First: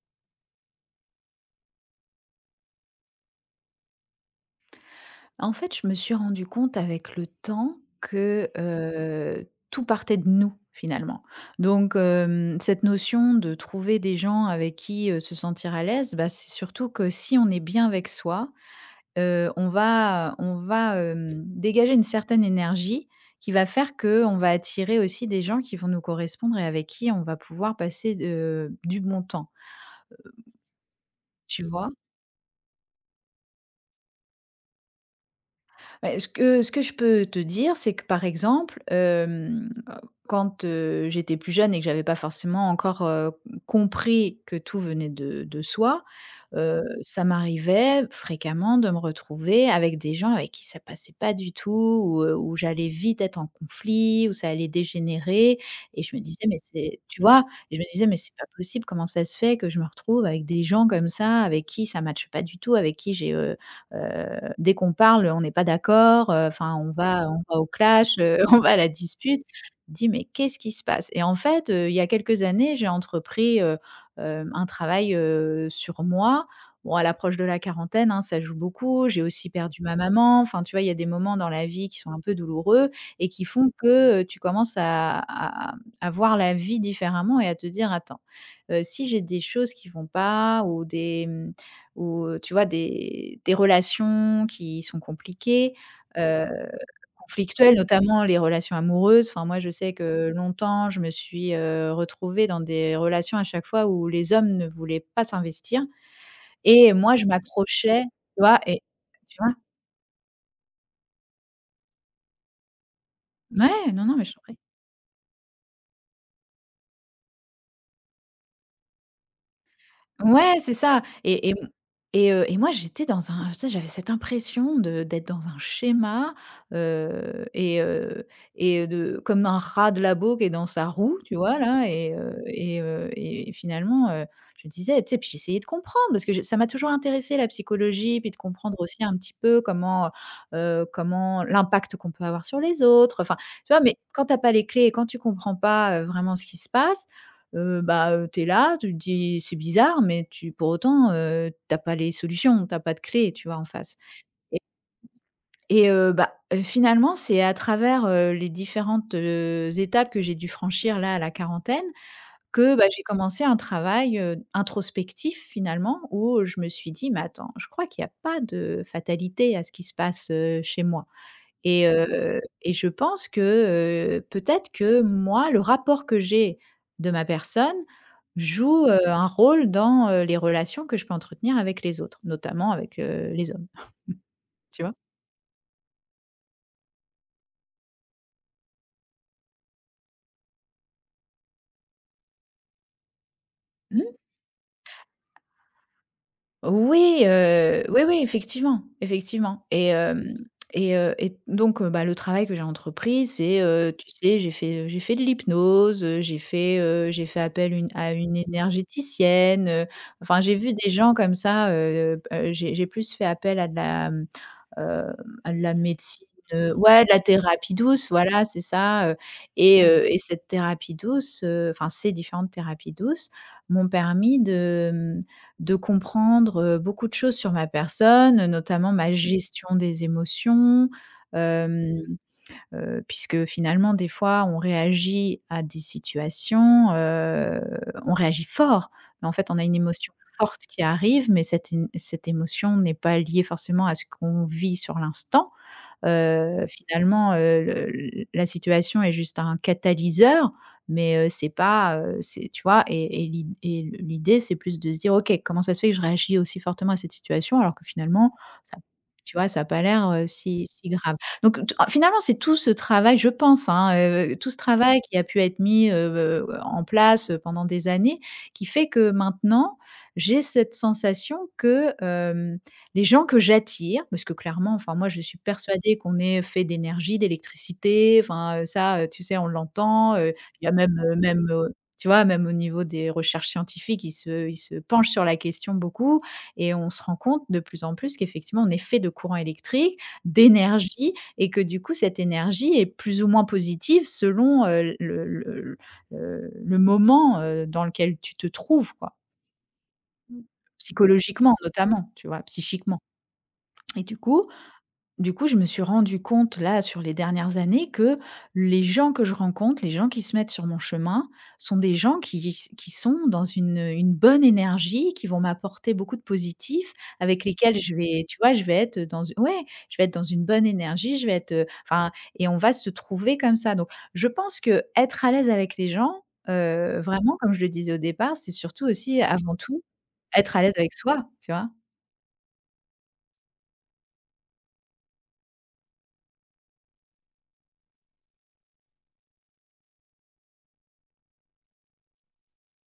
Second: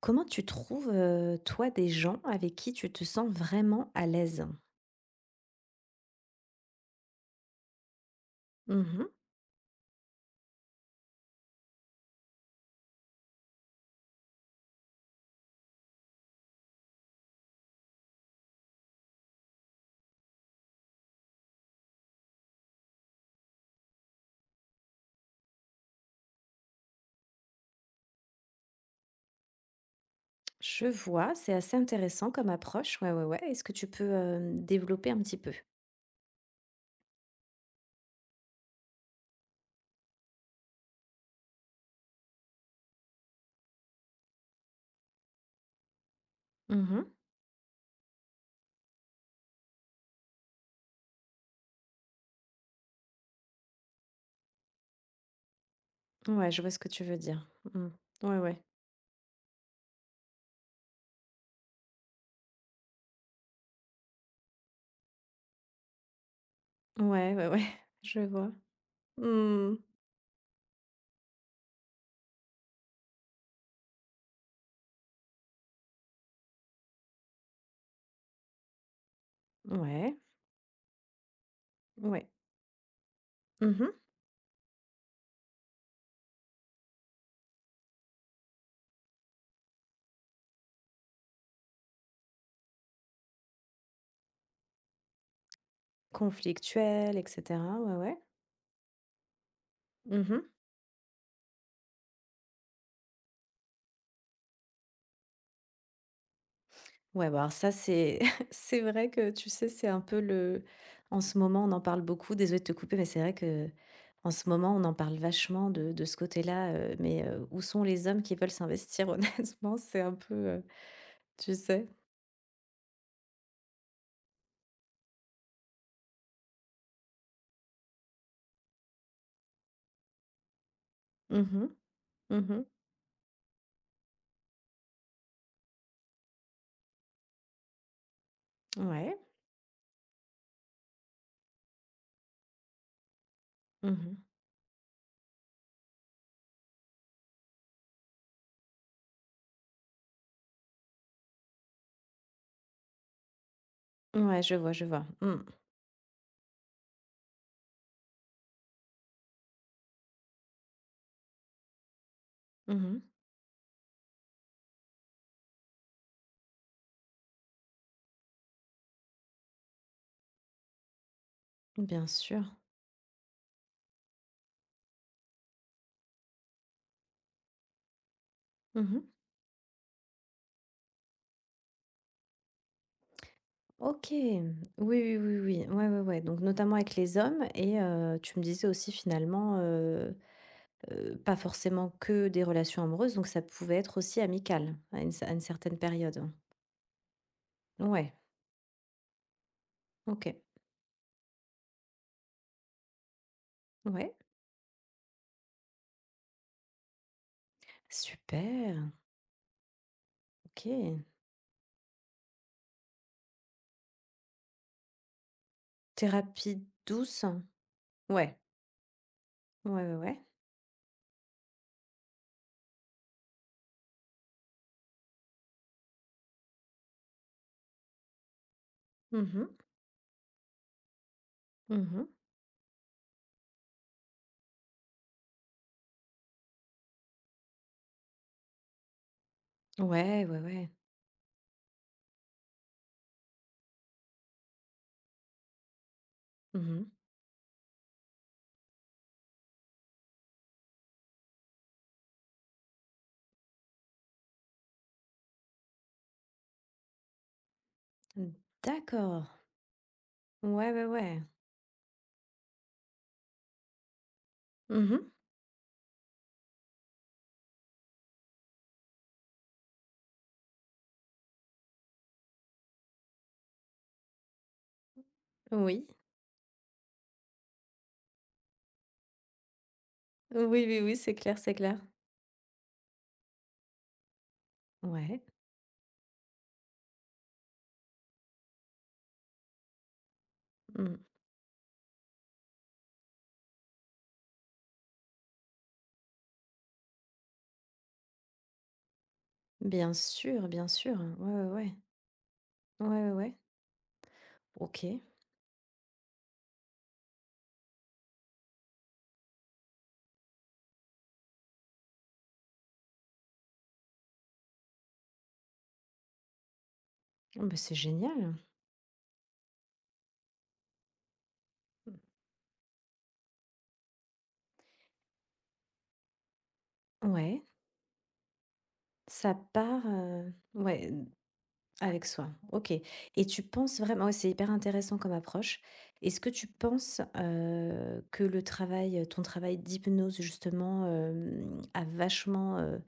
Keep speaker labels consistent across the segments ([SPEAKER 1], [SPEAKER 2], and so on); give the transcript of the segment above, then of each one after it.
[SPEAKER 1] Comment tu trouves, toi, des gens avec qui tu te sens vraiment à l'aise?
[SPEAKER 2] En fait, je me suis rendu compte avec le temps que,
[SPEAKER 1] Mmh.
[SPEAKER 2] heu, tout partait de nous, finalement. Donc, cette notion de trouver des gens avec qui, se sentir à l'aise, bah, c'est surtout que si on est bien avec soi, on va, dégager une certaine énergie qui va faire que on va attirer aussi des gens qui vont nous correspondre et avec qui on va pouvoir passer, du bon temps,
[SPEAKER 1] Je vois, c'est
[SPEAKER 2] tu
[SPEAKER 1] assez
[SPEAKER 2] vois?
[SPEAKER 1] intéressant comme approche. Ouais, ouais, ouais. Est-ce que tu peux, développer un petit peu?
[SPEAKER 2] Ouais, ce que je peux te dire, c'est que, par exemple, quand, j'étais plus jeune et que j'avais pas forcément encore, compris que tout venait de soi,
[SPEAKER 1] Mmh.
[SPEAKER 2] ça m'arrivait fréquemment de me retrouver avec des gens avec qui ça passait pas du tout ou, où j'allais vite être en conflit, où ça allait dégénérer et je me disais:
[SPEAKER 1] Ouais,
[SPEAKER 2] «Mais
[SPEAKER 1] je vois ce que
[SPEAKER 2] c'est»,
[SPEAKER 1] tu veux
[SPEAKER 2] tu vois?
[SPEAKER 1] dire.
[SPEAKER 2] Et je
[SPEAKER 1] Mmh.
[SPEAKER 2] me disais: «Mais c'est
[SPEAKER 1] Ouais,
[SPEAKER 2] pas
[SPEAKER 1] ouais.
[SPEAKER 2] possible, comment ça se fait que je me retrouve avec des gens comme ça, avec qui ça matche pas du tout, avec qui j'ai, dès qu'on parle, on n'est pas d'accord, enfin
[SPEAKER 1] Ouais,
[SPEAKER 2] on
[SPEAKER 1] ouais,
[SPEAKER 2] va
[SPEAKER 1] ouais.
[SPEAKER 2] au clash,
[SPEAKER 1] Je
[SPEAKER 2] heu,
[SPEAKER 1] vois.
[SPEAKER 2] on va à la dispute. Je
[SPEAKER 1] Mmh.
[SPEAKER 2] me dis: «Mais qu'est-ce qui se passe?» Et en fait, il y a quelques années, j'ai entrepris, un travail, sur moi. Bon, à l'approche de la quarantaine, hein, ça joue beaucoup. J'ai aussi perdu ma
[SPEAKER 1] Ouais,
[SPEAKER 2] maman. Enfin, tu vois, il y a des moments dans la vie qui sont un
[SPEAKER 1] ouais.
[SPEAKER 2] peu douloureux et qui font
[SPEAKER 1] Mmh mh.
[SPEAKER 2] que, tu commences à à voir la vie différemment et à te dire: «Attends, si j'ai des choses qui vont pas ou des, ou, tu vois, des relations qui sont compliquées, heu,
[SPEAKER 1] Et
[SPEAKER 2] conflictuelles,
[SPEAKER 1] cetera. Ouais, ouais.
[SPEAKER 2] notamment les relations amoureuses. Enfin, moi, je sais que
[SPEAKER 1] Mmh.
[SPEAKER 2] longtemps, je me suis, retrouvée dans des relations à chaque fois où les hommes ne voulaient pas s'investir et moi, je
[SPEAKER 1] Ouais, bah, alors ça,
[SPEAKER 2] m'accrochais,
[SPEAKER 1] c'est
[SPEAKER 2] tu vois?
[SPEAKER 1] c'est
[SPEAKER 2] Et
[SPEAKER 1] vrai que,
[SPEAKER 2] tu
[SPEAKER 1] tu
[SPEAKER 2] vois?»
[SPEAKER 1] sais, c'est un peu le en ce moment, on en parle beaucoup, désolée de te couper, mais c'est vrai que
[SPEAKER 2] Ouais, non, non, mais
[SPEAKER 1] en
[SPEAKER 2] je t'en
[SPEAKER 1] ce
[SPEAKER 2] prie.
[SPEAKER 1] moment, on en parle vachement de ce côté-là, mais où sont les hommes qui veulent s'investir honnêtement? C'est un peu,
[SPEAKER 2] Ouais, c'est ça et
[SPEAKER 1] tu
[SPEAKER 2] et mmh
[SPEAKER 1] sais?
[SPEAKER 2] et heu et moi, j'étais dans un, tu sais, j'avais cette impression de d'être dans un schéma, heu et heu et de comme un rat de labo qui est dans sa roue, tu
[SPEAKER 1] Mmh
[SPEAKER 2] vois,
[SPEAKER 1] mh.
[SPEAKER 2] là et heu
[SPEAKER 1] Mmh.
[SPEAKER 2] et heu et finalement, je me disais, tu sais, puis j'essayais de comprendre parce que je ça m'a toujours intéressé la psychologie, puis de comprendre aussi
[SPEAKER 1] Ouais.
[SPEAKER 2] un petit peu comment, l'impact qu'on peut avoir sur les autres, enfin, tu vois? Mais
[SPEAKER 1] Mmh.
[SPEAKER 2] quand tu as pas les clés et quand tu comprends pas, vraiment ce qui se passe, bah, tu là, tu te dis: «C'est bizarre», mais tu pour autant, tu pas les solutions, t'as pas de clé, tu vois, en face.
[SPEAKER 1] Ouais, je
[SPEAKER 2] et
[SPEAKER 1] vois, je vois. Mmh.
[SPEAKER 2] et bah, finalement, c'est à travers, les différentes, étapes que j'ai dû franchir là, à la quarantaine, que, bah,
[SPEAKER 1] Mmh.
[SPEAKER 2] j'ai commencé un travail, introspectif finalement, où je me suis dit: «Mais attends, je crois qu'il y a pas de fatalité à ce qui se passe, chez moi». Et
[SPEAKER 1] Bien
[SPEAKER 2] heu
[SPEAKER 1] sûr.
[SPEAKER 2] et je pense que, peut-être que moi, le rapport que j'ai de ma personne joue,
[SPEAKER 1] Mmh.
[SPEAKER 2] un rôle dans, les relations que je peux entretenir avec les autres, notamment avec, les hommes,
[SPEAKER 1] OK. Oui,
[SPEAKER 2] tu vois?
[SPEAKER 1] oui, oui, oui. Ouais, ouais, ouais, donc notamment avec les hommes et tu me disais aussi finalement, pas forcément que des relations amoureuses, donc ça pouvait être
[SPEAKER 2] Mmh.
[SPEAKER 1] aussi amical à une certaine période.
[SPEAKER 2] Oui, oui,
[SPEAKER 1] Ouais,
[SPEAKER 2] oui, effectivement, effectivement et
[SPEAKER 1] OK.
[SPEAKER 2] hem et donc bah, le travail que j'ai entrepris, c'est, tu
[SPEAKER 1] Ouais.
[SPEAKER 2] sais, j'ai fait de l'hypnose, j'ai fait appel une à une
[SPEAKER 1] Super,
[SPEAKER 2] énergéticienne, enfin, j'ai vu des
[SPEAKER 1] OK.
[SPEAKER 2] gens comme ça, j'ai plus fait appel à de la médecine,
[SPEAKER 1] Thérapie
[SPEAKER 2] heu, ouais, de la
[SPEAKER 1] douce?
[SPEAKER 2] thérapie douce,
[SPEAKER 1] Ouais.
[SPEAKER 2] voilà, c'est ça, heu
[SPEAKER 1] Ouais,
[SPEAKER 2] et
[SPEAKER 1] ouais,
[SPEAKER 2] heu et
[SPEAKER 1] ouais.
[SPEAKER 2] cette thérapie douce, enfin, ces différentes thérapies douces m'ont permis de, de comprendre, beaucoup de choses sur ma personne, notamment ma Mmh.
[SPEAKER 1] Mmh
[SPEAKER 2] gestion des émotions,
[SPEAKER 1] mh.
[SPEAKER 2] hem,
[SPEAKER 1] Mmh.
[SPEAKER 2] Mmh. puisque finalement des fois on réagit à des situations, on réagit fort, mais en fait on a une émotion
[SPEAKER 1] Ouais, ouais,
[SPEAKER 2] forte
[SPEAKER 1] ouais.
[SPEAKER 2] qui arrive, mais cette émotion n'est pas liée forcément à ce qu'on vit sur l'instant.
[SPEAKER 1] Mmh.
[SPEAKER 2] Finalement, le l la situation est juste un catalyseur, mais c'est pas, c'est tu vois? Et l'idée, c'est plus de se dire: «OK, comment ça se fait que je réagis aussi fortement à cette situation alors que finalement, ça
[SPEAKER 1] D'accord.
[SPEAKER 2] tu vois? Ça a pas l'air, si
[SPEAKER 1] Ouais, ouais,
[SPEAKER 2] si grave».
[SPEAKER 1] ouais.
[SPEAKER 2] Donc, finalement, c'est tout ce travail, je pense, hein, tout ce travail
[SPEAKER 1] Mmh.
[SPEAKER 2] qui a pu être mis, en place, pendant des années, qui fait que maintenant, j'ai cette sensation que les gens que j'attire, parce que clairement, enfin moi je suis
[SPEAKER 1] Oui.
[SPEAKER 2] persuadée qu'on est fait d'énergie, d'électricité, enfin, ça, tu sais, on l'entend,
[SPEAKER 1] Oui,
[SPEAKER 2] il y a
[SPEAKER 1] oui, oui,
[SPEAKER 2] même,
[SPEAKER 1] c'est
[SPEAKER 2] heu,
[SPEAKER 1] clair,
[SPEAKER 2] même,
[SPEAKER 1] c'est
[SPEAKER 2] heu,
[SPEAKER 1] clair.
[SPEAKER 2] tu vois, même au niveau des recherches scientifiques, ils se penchent
[SPEAKER 1] Ouais.
[SPEAKER 2] sur la question beaucoup et on se rend compte de plus en plus qu'effectivement on est fait de courant électrique,
[SPEAKER 1] Mmh.
[SPEAKER 2] d'énergie et que du coup cette énergie est plus ou moins positive selon, le moment, dans lequel tu te trouves quoi.
[SPEAKER 1] Bien sûr, bien sûr. Ouais, ouais,
[SPEAKER 2] Psychologiquement
[SPEAKER 1] ouais.
[SPEAKER 2] notamment, tu vois?
[SPEAKER 1] Ouais,
[SPEAKER 2] Psychiquement,
[SPEAKER 1] ouais, ouais.
[SPEAKER 2] et
[SPEAKER 1] OK.
[SPEAKER 2] du coup, je me suis rendu compte là sur les dernières années que les gens que je rencontre, les gens qui se mettent sur mon chemin, sont des gens qui, qui sont dans une bonne énergie, qui vont m'apporter beaucoup de positif,
[SPEAKER 1] Ah
[SPEAKER 2] avec
[SPEAKER 1] bah, c'est
[SPEAKER 2] lesquels je vais,
[SPEAKER 1] génial.
[SPEAKER 2] tu vois, je vais être dans, ouais, je vais être dans une bonne énergie, je vais être,
[SPEAKER 1] Mmh.
[SPEAKER 2] enfin, et on va se trouver comme ça. Donc, je pense que être à l'aise avec les gens, vraiment,
[SPEAKER 1] Ouais.
[SPEAKER 2] comme je le disais au départ, c'est surtout aussi,
[SPEAKER 1] Ça
[SPEAKER 2] avant tout,
[SPEAKER 1] part,
[SPEAKER 2] être à l'aise
[SPEAKER 1] ouais,
[SPEAKER 2] avec soi, tu vois.
[SPEAKER 1] avec soi. OK, et tu penses vraiment ouais, c'est hyper intéressant comme approche. Est-ce que tu penses, que le travail, ton travail d'hypnose justement, a vachement,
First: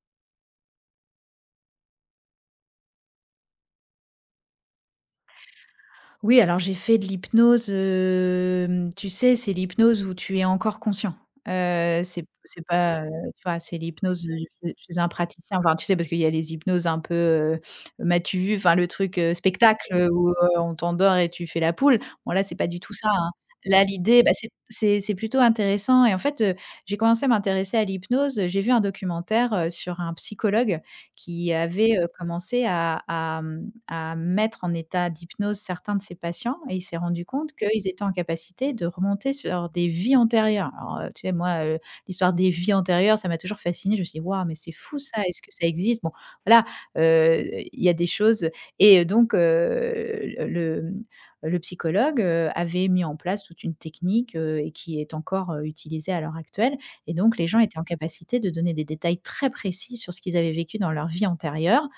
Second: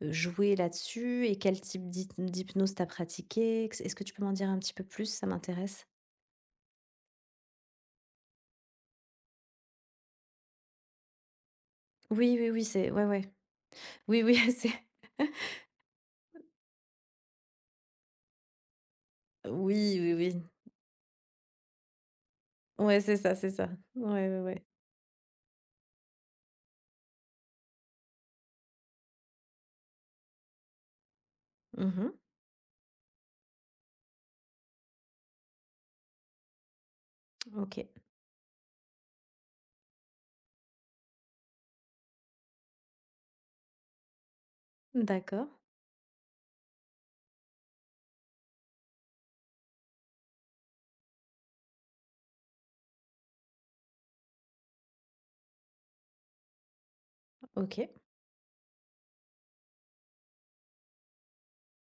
[SPEAKER 1] joué là-dessus et quel type d'hypnose t'as pratiqué? Est-ce que tu peux m'en dire un petit peu plus? Ça m'intéresse.
[SPEAKER 2] Oui, alors j'ai fait de l'hypnose, tu sais, c'est l'hypnose où tu es encore conscient. C'est
[SPEAKER 1] Oui, oui, oui, c'est ouais,
[SPEAKER 2] pas,
[SPEAKER 1] ouais.
[SPEAKER 2] tu vois, c'est
[SPEAKER 1] Oui,
[SPEAKER 2] l'hypnose,
[SPEAKER 1] oui, c'est
[SPEAKER 2] je faisais un praticien, enfin, tu sais, parce qu'il y a les hypnoses un peu, m'as-tu vu? Enfin, le truc, spectacle,
[SPEAKER 1] oui,
[SPEAKER 2] heu,
[SPEAKER 1] oui,
[SPEAKER 2] où,
[SPEAKER 1] oui.
[SPEAKER 2] on t'endort et tu fais la poule. Bon, là, c'est pas du tout
[SPEAKER 1] Ouais,
[SPEAKER 2] ça,
[SPEAKER 1] c'est
[SPEAKER 2] hein.
[SPEAKER 1] ça, c'est ça.
[SPEAKER 2] Là, l'idée,
[SPEAKER 1] Ouais,
[SPEAKER 2] bah,
[SPEAKER 1] ouais,
[SPEAKER 2] c'est
[SPEAKER 1] ouais.
[SPEAKER 2] plutôt intéressant et en fait, j'ai commencé à m'intéresser à l'hypnose, j'ai vu un documentaire, sur un psychologue qui avait,
[SPEAKER 1] Mmh.
[SPEAKER 2] commencé à mettre en état d'hypnose certains de ses patients et il s'est rendu compte
[SPEAKER 1] OK.
[SPEAKER 2] qu'ils étaient en capacité de remonter sur des vies antérieures. Alors, tu sais, moi, l'histoire des vies antérieures, ça m'a toujours fascinée. Je me suis dit: «Waouh, mais c'est fou ça, est-ce
[SPEAKER 1] D'accord.
[SPEAKER 2] que ça existe?» Bon, voilà, heu, il y a des choses et donc, le le psychologue, avait mis en place toute une technique, et qui est encore, utilisée à l'heure actuelle, et donc les gens étaient en
[SPEAKER 1] OK.
[SPEAKER 2] capacité de donner des détails très précis sur ce qu'ils avaient vécu dans leur vie antérieure.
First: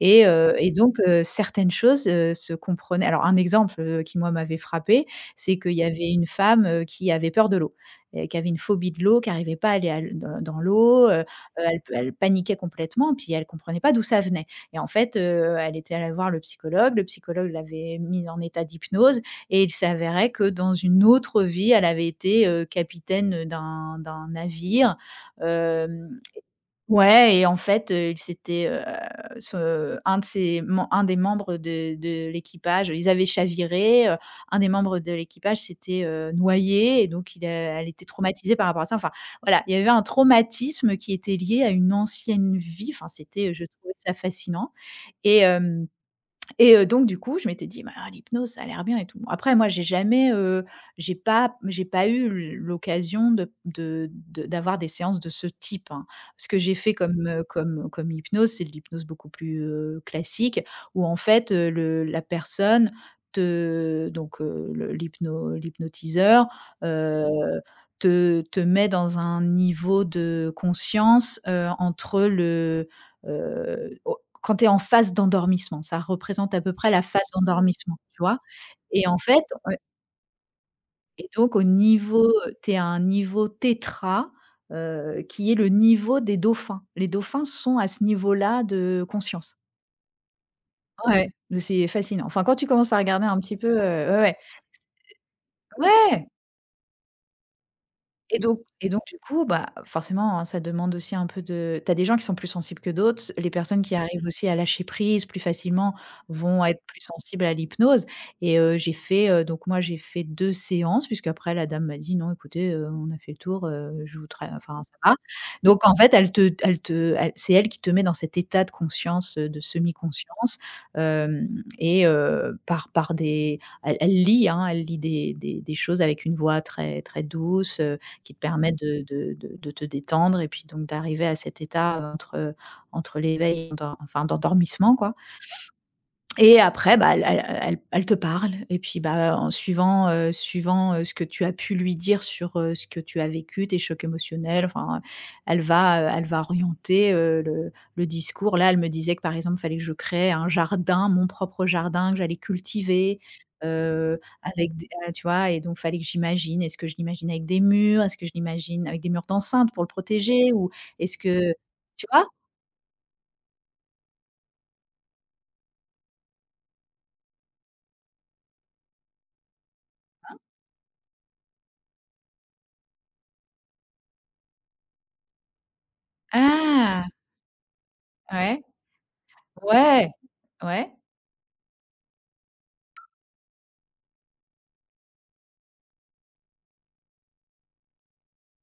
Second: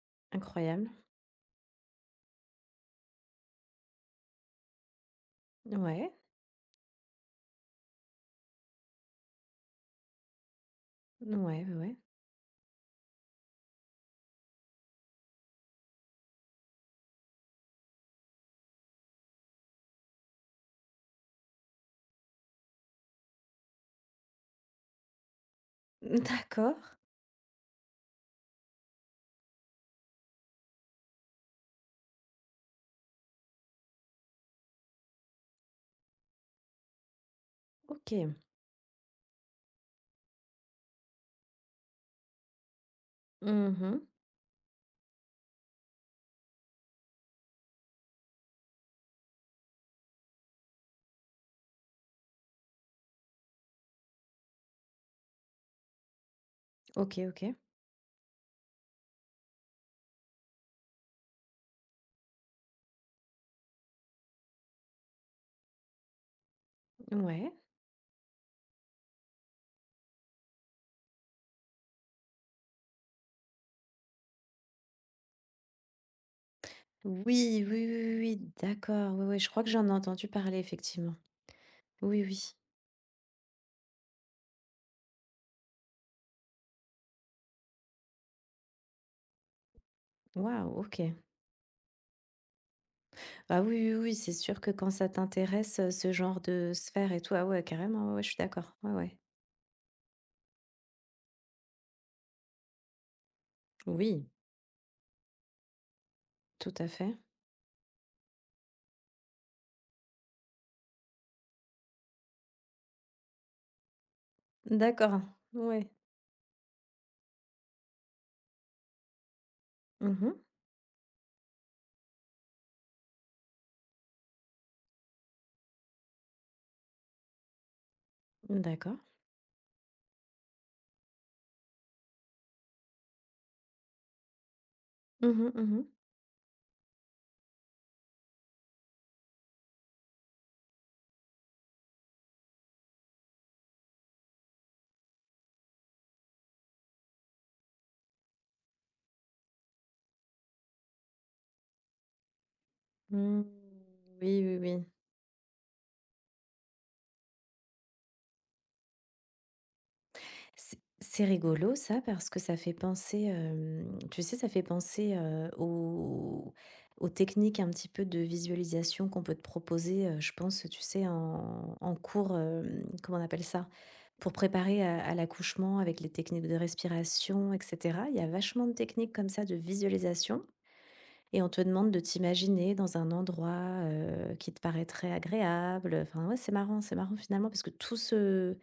[SPEAKER 2] et heu et
[SPEAKER 1] Incroyable.
[SPEAKER 2] donc heu, certaines choses, se comprenaient. Alors un exemple, qui moi m'avait frappé, c'est qu'il y avait
[SPEAKER 1] Ouais,
[SPEAKER 2] une femme, qui avait peur de l'eau et qui avait une phobie de l'eau, qui n'arrivait pas à aller à l dans l'eau,
[SPEAKER 1] ouais, ouais, ouais.
[SPEAKER 2] elle paniquait complètement, puis elle comprenait pas d'où ça venait. Et en fait, elle était allée voir le psychologue l'avait mise en état d'hypnose et il s'avérait que dans une autre vie, elle avait été, capitaine d'un navire, hem
[SPEAKER 1] D'accord,
[SPEAKER 2] Ouais, et en fait, il s'était, ce un de ses mem un des membres de l'équipage, ils avaient chaviré, un des membres de l'équipage s'était, noyé et donc il a elle était
[SPEAKER 1] OK.
[SPEAKER 2] traumatisée par rapport à ça. Enfin, voilà, il y avait un traumatisme qui était lié à une ancienne vie. Enfin, c'était, je
[SPEAKER 1] Mmh
[SPEAKER 2] trouvais
[SPEAKER 1] mh.
[SPEAKER 2] ça fascinant et hem et donc du coup, je m'étais dit: «Bah, l'hypnose, ça a l'air bien et tout». Après moi, j'ai pas eu l'occasion de d'avoir des séances de ce type, hein. Ce que j'ai fait
[SPEAKER 1] OK,
[SPEAKER 2] comme, heu,
[SPEAKER 1] OK.
[SPEAKER 2] comme comme hypnose, c'est de l'hypnose beaucoup plus, classique, où en fait, le la personne te, donc le l'hypno l'hypnotiseur, heu,
[SPEAKER 1] Ouais.
[SPEAKER 2] te met dans un niveau de conscience, entre le, au quand tu es en phase d'endormissement, ça représente à peu près la phase
[SPEAKER 1] Oui, oui,
[SPEAKER 2] d'endormissement,
[SPEAKER 1] oui, oui,
[SPEAKER 2] tu vois?
[SPEAKER 1] oui,
[SPEAKER 2] Et
[SPEAKER 1] d'accord.
[SPEAKER 2] en
[SPEAKER 1] Ouais, ouais,
[SPEAKER 2] fait,
[SPEAKER 1] je crois que
[SPEAKER 2] heu
[SPEAKER 1] j'en ai entendu parler effectivement.
[SPEAKER 2] et donc au
[SPEAKER 1] Oui,
[SPEAKER 2] niveau,
[SPEAKER 1] oui.
[SPEAKER 2] heu, tu es à un niveau tétra, qui est le niveau des dauphins. Les dauphins sont à ce niveau-là de conscience.
[SPEAKER 1] Waouh, OK.
[SPEAKER 2] Ouais, mais c'est fascinant. Enfin, quand tu commences à regarder un petit
[SPEAKER 1] Ah
[SPEAKER 2] peu,
[SPEAKER 1] oui, oui, oui,
[SPEAKER 2] ouais,
[SPEAKER 1] c'est
[SPEAKER 2] ouais.
[SPEAKER 1] sûr que quand ça t'intéresse, ce
[SPEAKER 2] Ouais!
[SPEAKER 1] genre de sphère et tout, ah ouais, carrément, ouais, ouais, je suis
[SPEAKER 2] Et donc
[SPEAKER 1] d'accord.
[SPEAKER 2] et
[SPEAKER 1] Ouais,
[SPEAKER 2] donc
[SPEAKER 1] ouais.
[SPEAKER 2] du coup, bah, forcément, hein, ça demande aussi un peu de T'as des gens qui sont plus sensibles que d'autres. Les personnes qui arrivent
[SPEAKER 1] Oui,
[SPEAKER 2] aussi à lâcher prise plus facilement vont
[SPEAKER 1] tout
[SPEAKER 2] être
[SPEAKER 1] à
[SPEAKER 2] plus
[SPEAKER 1] fait.
[SPEAKER 2] sensibles à l'hypnose et j'ai fait, donc moi, j'ai fait 2 séances puisque après la dame m'a dit: «Non, écoutez, on a fait le tour, je vous tra enfin ça va».
[SPEAKER 1] D'accord,
[SPEAKER 2] Donc
[SPEAKER 1] ouais.
[SPEAKER 2] en fait, elle c'est elle qui te met dans cet état de conscience, de
[SPEAKER 1] Mmh mh.
[SPEAKER 2] semi-conscience, hem et par par des elle lit, hein, elle lit des choses avec une voix très, très douce, qui te permettent
[SPEAKER 1] D'accord.
[SPEAKER 2] de te détendre et puis donc d'arriver à cet état, entre, entre l'éveil et l'endor enfin d'endormissement quoi
[SPEAKER 1] Mmh mh, mmh mh.
[SPEAKER 2] et après, bah, elle te parle et puis, bah, en suivant, suivant, ce que tu as pu lui dire sur, ce que tu as vécu, tes chocs émotionnels, enfin, elle va orienter, le discours. Là, elle me disait que, par exemple, il fallait que je crée un jardin, mon propre jardin, que j'allais cultiver,
[SPEAKER 1] Mmh. Oui, oui,
[SPEAKER 2] avec
[SPEAKER 1] oui.
[SPEAKER 2] des tu vois? Et donc fallait que j'imagine. Est-ce que je l'imagine avec des murs? Est-ce que je l'imagine avec des murs d'enceinte pour le protéger? Ou
[SPEAKER 1] C'est
[SPEAKER 2] est-ce
[SPEAKER 1] c'est
[SPEAKER 2] que
[SPEAKER 1] rigolo ça
[SPEAKER 2] tu vois?
[SPEAKER 1] parce que ça fait penser, tu sais, ça fait penser, aux techniques un petit peu de visualisation qu'on peut te proposer, je pense, tu sais, en cours, hem, comment on appelle ça? Pour préparer à l'accouchement avec les techniques de
[SPEAKER 2] Ah!
[SPEAKER 1] respiration et cetera. Il y a
[SPEAKER 2] Ouais,
[SPEAKER 1] vachement de techniques comme ça de
[SPEAKER 2] ouais,
[SPEAKER 1] visualisation
[SPEAKER 2] ouais.
[SPEAKER 1] et on te demande de t'imaginer dans un endroit, qui te paraîtrait agréable, enfin, ouais, c'est marrant finalement parce que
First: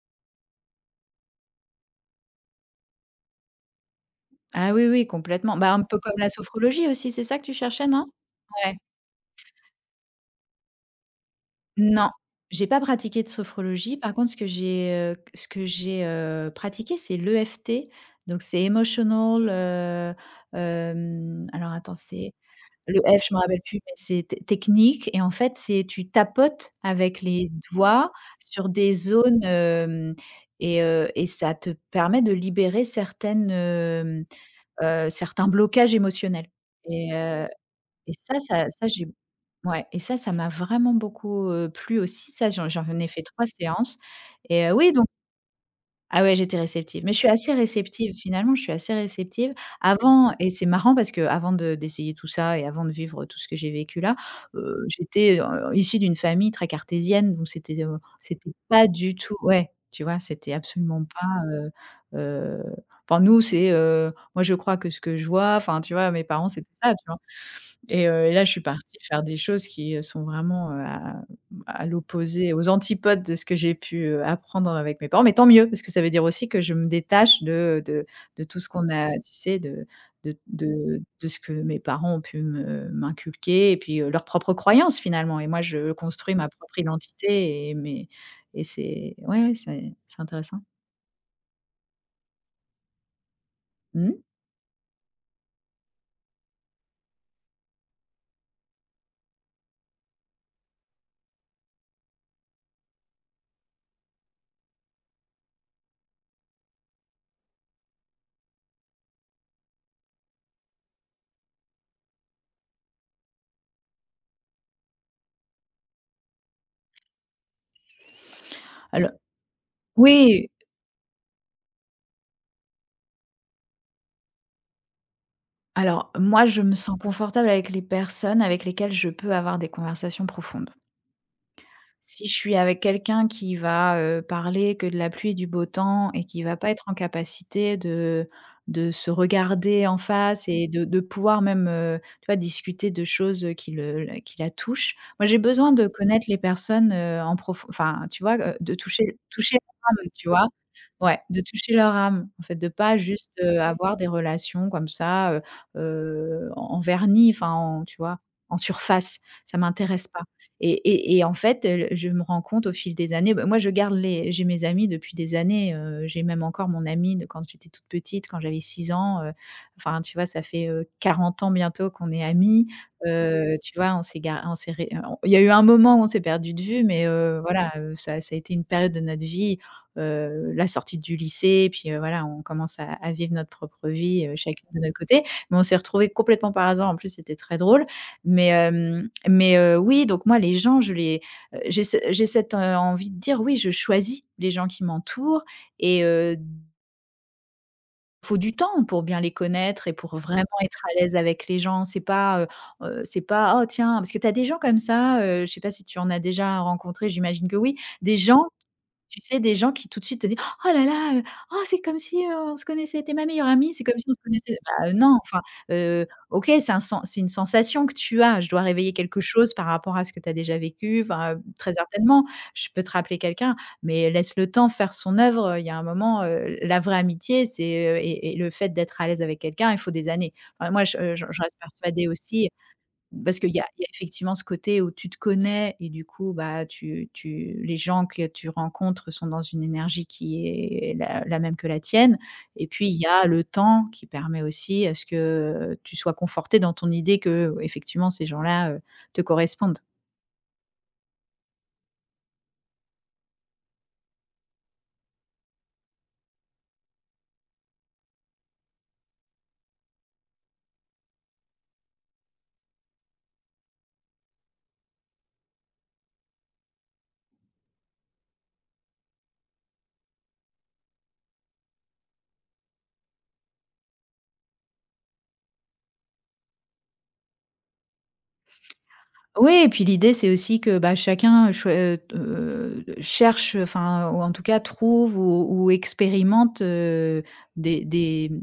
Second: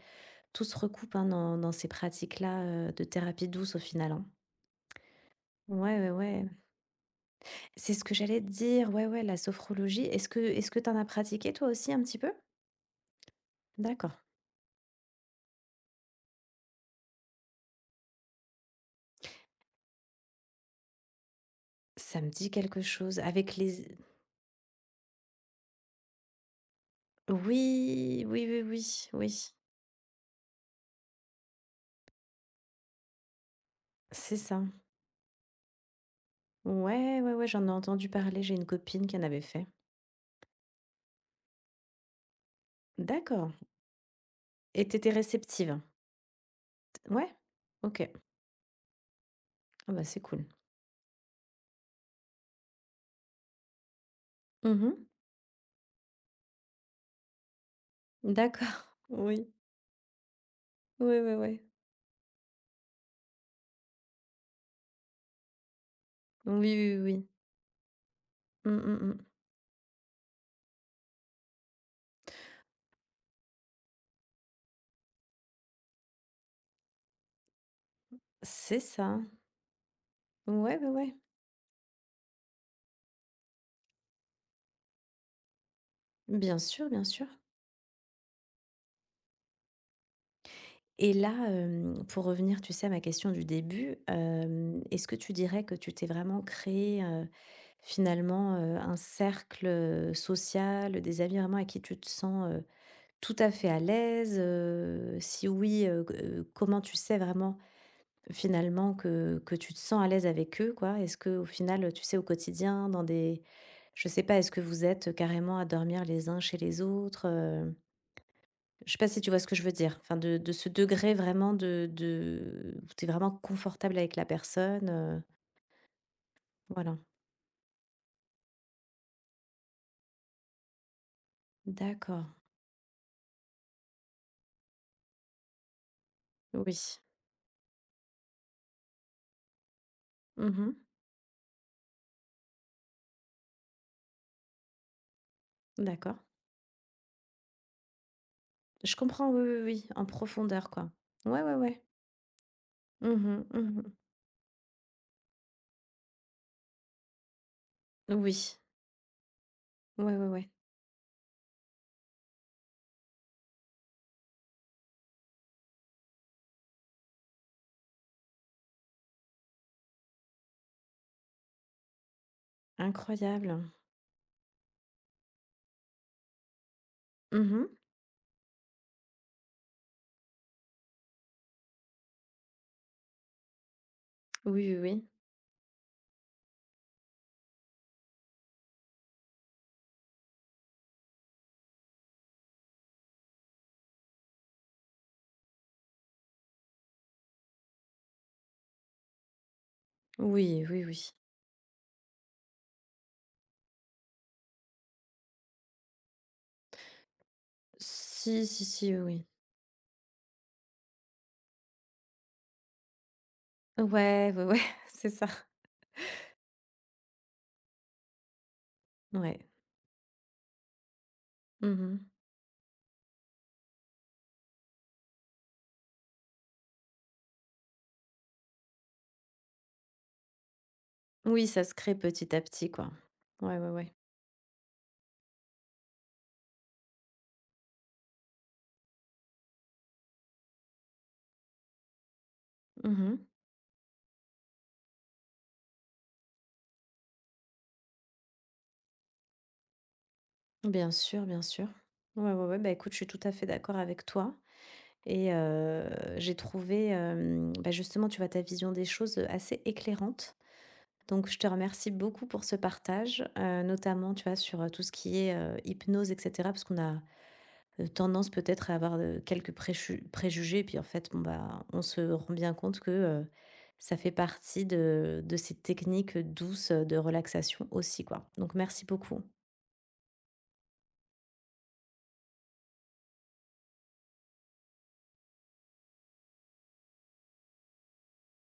[SPEAKER 1] tout se recoupe, hein, dans ces pratiques-là, de thérapie douce au final, hein.
[SPEAKER 2] Ah oui, oui, complètement. Bah, un peu
[SPEAKER 1] Ouais, ouais,
[SPEAKER 2] comme la
[SPEAKER 1] ouais.
[SPEAKER 2] sophrologie aussi, c'est ça que tu cherchais,
[SPEAKER 1] C'est ce
[SPEAKER 2] non?
[SPEAKER 1] que j'allais te
[SPEAKER 2] Ouais.
[SPEAKER 1] dire, ouais, ouais, la sophrologie. Est-ce que t'en as pratiqué toi aussi un
[SPEAKER 2] Non,
[SPEAKER 1] petit peu?
[SPEAKER 2] j'ai pas pratiqué de sophrologie. Par
[SPEAKER 1] D'accord.
[SPEAKER 2] contre, ce que j'ai, pratiqué, c'est l'EFT. Donc c'est Emotional, alors attends,
[SPEAKER 1] Ça me
[SPEAKER 2] c'est
[SPEAKER 1] dit quelque
[SPEAKER 2] le
[SPEAKER 1] chose
[SPEAKER 2] F, je me
[SPEAKER 1] avec
[SPEAKER 2] rappelle plus,
[SPEAKER 1] les
[SPEAKER 2] mais c'est té technique et en fait, c'est tu tapotes avec les doigts
[SPEAKER 1] oui, oui, oui,
[SPEAKER 2] sur des
[SPEAKER 1] oui,
[SPEAKER 2] zones,
[SPEAKER 1] oui,
[SPEAKER 2] hem et ça te permet de libérer certaines,
[SPEAKER 1] c'est ça.
[SPEAKER 2] certains blocages émotionnels et
[SPEAKER 1] Ouais, ouais, ouais,
[SPEAKER 2] heu
[SPEAKER 1] j'en ai entendu
[SPEAKER 2] et ça
[SPEAKER 1] parler, j'ai une
[SPEAKER 2] ça ça j'ai
[SPEAKER 1] copine qui en avait fait.
[SPEAKER 2] ouais et ça m'a vraiment beaucoup, plu aussi. Ça, j'en ai fait 3
[SPEAKER 1] D'accord,
[SPEAKER 2] séances et
[SPEAKER 1] et
[SPEAKER 2] oui donc
[SPEAKER 1] tu réceptive?
[SPEAKER 2] ah ouais, j'étais réceptive. Mais je suis
[SPEAKER 1] Ouais?
[SPEAKER 2] assez
[SPEAKER 1] OK.
[SPEAKER 2] réceptive, finalement, je suis assez réceptive.
[SPEAKER 1] Ah bah, c'est
[SPEAKER 2] Avant
[SPEAKER 1] cool.
[SPEAKER 2] et c'est marrant parce que avant de d'essayer tout ça et avant de vivre tout ce que j'ai vécu là,
[SPEAKER 1] Mmh.
[SPEAKER 2] j'étais, issue d'une famille très cartésienne donc c'était, c'était
[SPEAKER 1] D'accord.
[SPEAKER 2] pas du tout
[SPEAKER 1] Oui.
[SPEAKER 2] ouais, tu vois? C'était absolument
[SPEAKER 1] Oui,
[SPEAKER 2] pas,
[SPEAKER 1] oui, oui.
[SPEAKER 2] heu, enfin nous c'est, moi je crois que ce que je vois, enfin tu vois? Mes parents c'était
[SPEAKER 1] Oui,
[SPEAKER 2] ça,
[SPEAKER 1] oui,
[SPEAKER 2] tu vois?
[SPEAKER 1] oui.
[SPEAKER 2] Et là, je suis
[SPEAKER 1] Mmh,
[SPEAKER 2] partie
[SPEAKER 1] mmh
[SPEAKER 2] faire
[SPEAKER 1] mh.
[SPEAKER 2] des choses qui, sont vraiment, à l'opposé, aux antipodes de ce que j'ai pu, apprendre avec mes parents. Mais tant mieux, parce que ça veut dire aussi que je me détache de de tout ce
[SPEAKER 1] C'est
[SPEAKER 2] qu'on a,
[SPEAKER 1] ça.
[SPEAKER 2] tu sais, de
[SPEAKER 1] Ouais, ouais, ouais.
[SPEAKER 2] ce que mes parents ont pu me m'inculquer et puis, leurs propres croyances finalement. Et moi, je construis ma
[SPEAKER 1] Bien
[SPEAKER 2] propre
[SPEAKER 1] sûr, bien sûr.
[SPEAKER 2] identité et mes et c'est ouais, ouais, c'est intéressant.
[SPEAKER 1] Et là, pour revenir, tu sais, à ma question du début,
[SPEAKER 2] Mmh.
[SPEAKER 1] est-ce que tu dirais que tu t'es vraiment créé, finalement, un cercle, social, des amis vraiment à qui tu te sens, tout à fait à l'aise? Si oui, c comment tu sais vraiment, finalement, que tu te sens à l'aise avec eux, quoi? Est-ce que au final, tu sais, au quotidien, dans des je sais pas, est-ce que vous êtes, carrément à dormir les uns chez les autres, je sais pas
[SPEAKER 2] Alors
[SPEAKER 1] si tu vois ce que je veux dire. Enfin,
[SPEAKER 2] oui,
[SPEAKER 1] de ce degré vraiment de où tu es vraiment confortable avec la personne. Euh,
[SPEAKER 2] alors moi, je me sens
[SPEAKER 1] voilà.
[SPEAKER 2] confortable avec les personnes avec lesquelles je peux avoir des conversations profondes.
[SPEAKER 1] D'accord.
[SPEAKER 2] Si je suis avec quelqu'un qui va, parler que de la pluie et du beau temps et qui va pas être en
[SPEAKER 1] Oui.
[SPEAKER 2] capacité de se regarder en face et
[SPEAKER 1] Mhm.
[SPEAKER 2] de pouvoir même, tu vois, discuter de choses, qui le la qui la touchent. Moi, j'ai besoin de
[SPEAKER 1] D'accord.
[SPEAKER 2] connaître les personnes, en prof enfin, tu vois, de
[SPEAKER 1] Je
[SPEAKER 2] toucher
[SPEAKER 1] comprends, oui,
[SPEAKER 2] toucher
[SPEAKER 1] oui, oui.
[SPEAKER 2] leur
[SPEAKER 1] En
[SPEAKER 2] âme, tu vois?
[SPEAKER 1] profondeur, quoi.
[SPEAKER 2] Ouais, de
[SPEAKER 1] Ouais, ouais,
[SPEAKER 2] toucher
[SPEAKER 1] ouais.
[SPEAKER 2] leur âme, en fait, de pas juste,
[SPEAKER 1] Mhm, mhm.
[SPEAKER 2] avoir des relations comme ça, en en vernis, enfin, en tu vois,
[SPEAKER 1] Oui.
[SPEAKER 2] en surface. Ça m'intéresse
[SPEAKER 1] Ouais,
[SPEAKER 2] pas.
[SPEAKER 1] ouais, ouais.
[SPEAKER 2] Et en fait, je me rends compte au fil des années bah, moi, je garde les j'ai mes amis depuis des années, j'ai même encore mon amie de quand j'étais toute petite, quand j'avais 6 ans, enfin, tu vois, ça fait, 40 ans bientôt qu'on est amies,
[SPEAKER 1] Incroyable.
[SPEAKER 2] tu vois, on s'est gar on s'est ré on il y a eu un moment où on s'est perdu de vue, mais
[SPEAKER 1] Mhm.
[SPEAKER 2] voilà, ça a été une période de notre vie, la sortie du lycée, puis, voilà, on commence à vivre notre propre vie, chacune
[SPEAKER 1] Oui, oui,
[SPEAKER 2] de notre
[SPEAKER 1] oui.
[SPEAKER 2] côté, mais on s'est retrouvées complètement par hasard, en plus, c'était très drôle mais mais oui, donc moi, les gens, je les j'ai ce j'ai cette, envie de dire, oui, je choisis les gens qui m'entourent et faut du temps pour bien les connaître et pour vraiment
[SPEAKER 1] Oui,
[SPEAKER 2] être
[SPEAKER 1] oui,
[SPEAKER 2] à
[SPEAKER 1] oui.
[SPEAKER 2] l'aise avec les gens. C'est pas: «Oh tiens» parce que tu as des gens comme ça, je sais pas si tu en as déjà rencontré, j'imagine que oui, des gens
[SPEAKER 1] Si, si, si,
[SPEAKER 2] tu
[SPEAKER 1] oui.
[SPEAKER 2] sais, des gens qui tout de suite te disent: «Oh là là, oh c'est comme si, on se connaissait, tu es ma meilleure amie,
[SPEAKER 1] Oui.
[SPEAKER 2] c'est comme si on se
[SPEAKER 1] Ouais, ouais,
[SPEAKER 2] connaissait».
[SPEAKER 1] ouais.
[SPEAKER 2] Bah,
[SPEAKER 1] C'est
[SPEAKER 2] non,
[SPEAKER 1] ça.
[SPEAKER 2] enfin, OK, c'est un sen c'est une sensation que tu as. Je dois réveiller quelque
[SPEAKER 1] Ouais.
[SPEAKER 2] chose par rapport à ce que tu as déjà vécu, enfin, très
[SPEAKER 1] Mhm.
[SPEAKER 2] certainement, je peux te rappeler quelqu'un, mais laisse le temps faire son œuvre, il y a un moment, la vraie amitié, c'est, et le fait d'être à l'aise avec quelqu'un, il faut des années. Enfin, moi je, j'en
[SPEAKER 1] Oui,
[SPEAKER 2] reste
[SPEAKER 1] ça se crée
[SPEAKER 2] persuadée
[SPEAKER 1] petit à
[SPEAKER 2] aussi,
[SPEAKER 1] petit, quoi.
[SPEAKER 2] parce qu'il
[SPEAKER 1] Ouais,
[SPEAKER 2] y a
[SPEAKER 1] ouais,
[SPEAKER 2] il y a
[SPEAKER 1] ouais.
[SPEAKER 2] effectivement ce côté où tu te connais et du coup, bah, tu tu les gens que tu rencontres sont dans une énergie qui est la la même que la tienne et puis il y a
[SPEAKER 1] Mhm.
[SPEAKER 2] le temps qui permet aussi à ce que, tu sois conforté dans ton idée que, effectivement, ces gens-là, te correspondent.
[SPEAKER 1] Bien sûr, bien sûr. Ouais, ouais, ouais. Bah, écoute, je suis tout à fait d'accord avec toi. Et j'ai trouvé, bah, justement, tu vois, ta vision des choses, assez éclairante. Donc, je te remercie beaucoup pour ce partage, notamment, tu vois, sur, tout ce qui est, hypnose, et cetera. Parce qu'on a, tendance peut-être à avoir, quelques préchu préjugés. Et puis, en fait, bon, bah, on se rend bien compte que, ça fait partie de ces techniques, douces, de relaxation aussi, quoi. Donc merci beaucoup.
[SPEAKER 2] Oui et puis l'idée, c'est aussi que, bah, chacun choi cherche, enfin, ou en tout cas trouve ou expérimente, des, mmh,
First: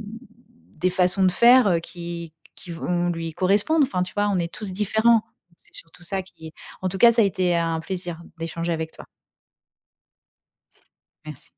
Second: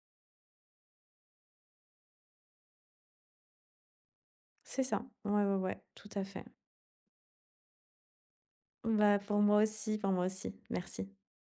[SPEAKER 2] des façons de faire, qui vont lui correspondre. Enfin, tu vois, on est tous
[SPEAKER 1] C'est ça.
[SPEAKER 2] différents.
[SPEAKER 1] Ouais, ouais,
[SPEAKER 2] C'est
[SPEAKER 1] ouais,
[SPEAKER 2] surtout
[SPEAKER 1] tout à
[SPEAKER 2] ça
[SPEAKER 1] fait.
[SPEAKER 2] qui en tout cas, ça a été un plaisir d'échanger avec toi.
[SPEAKER 1] Bah, pour moi aussi, pour moi aussi. Merci.
[SPEAKER 2] Merci.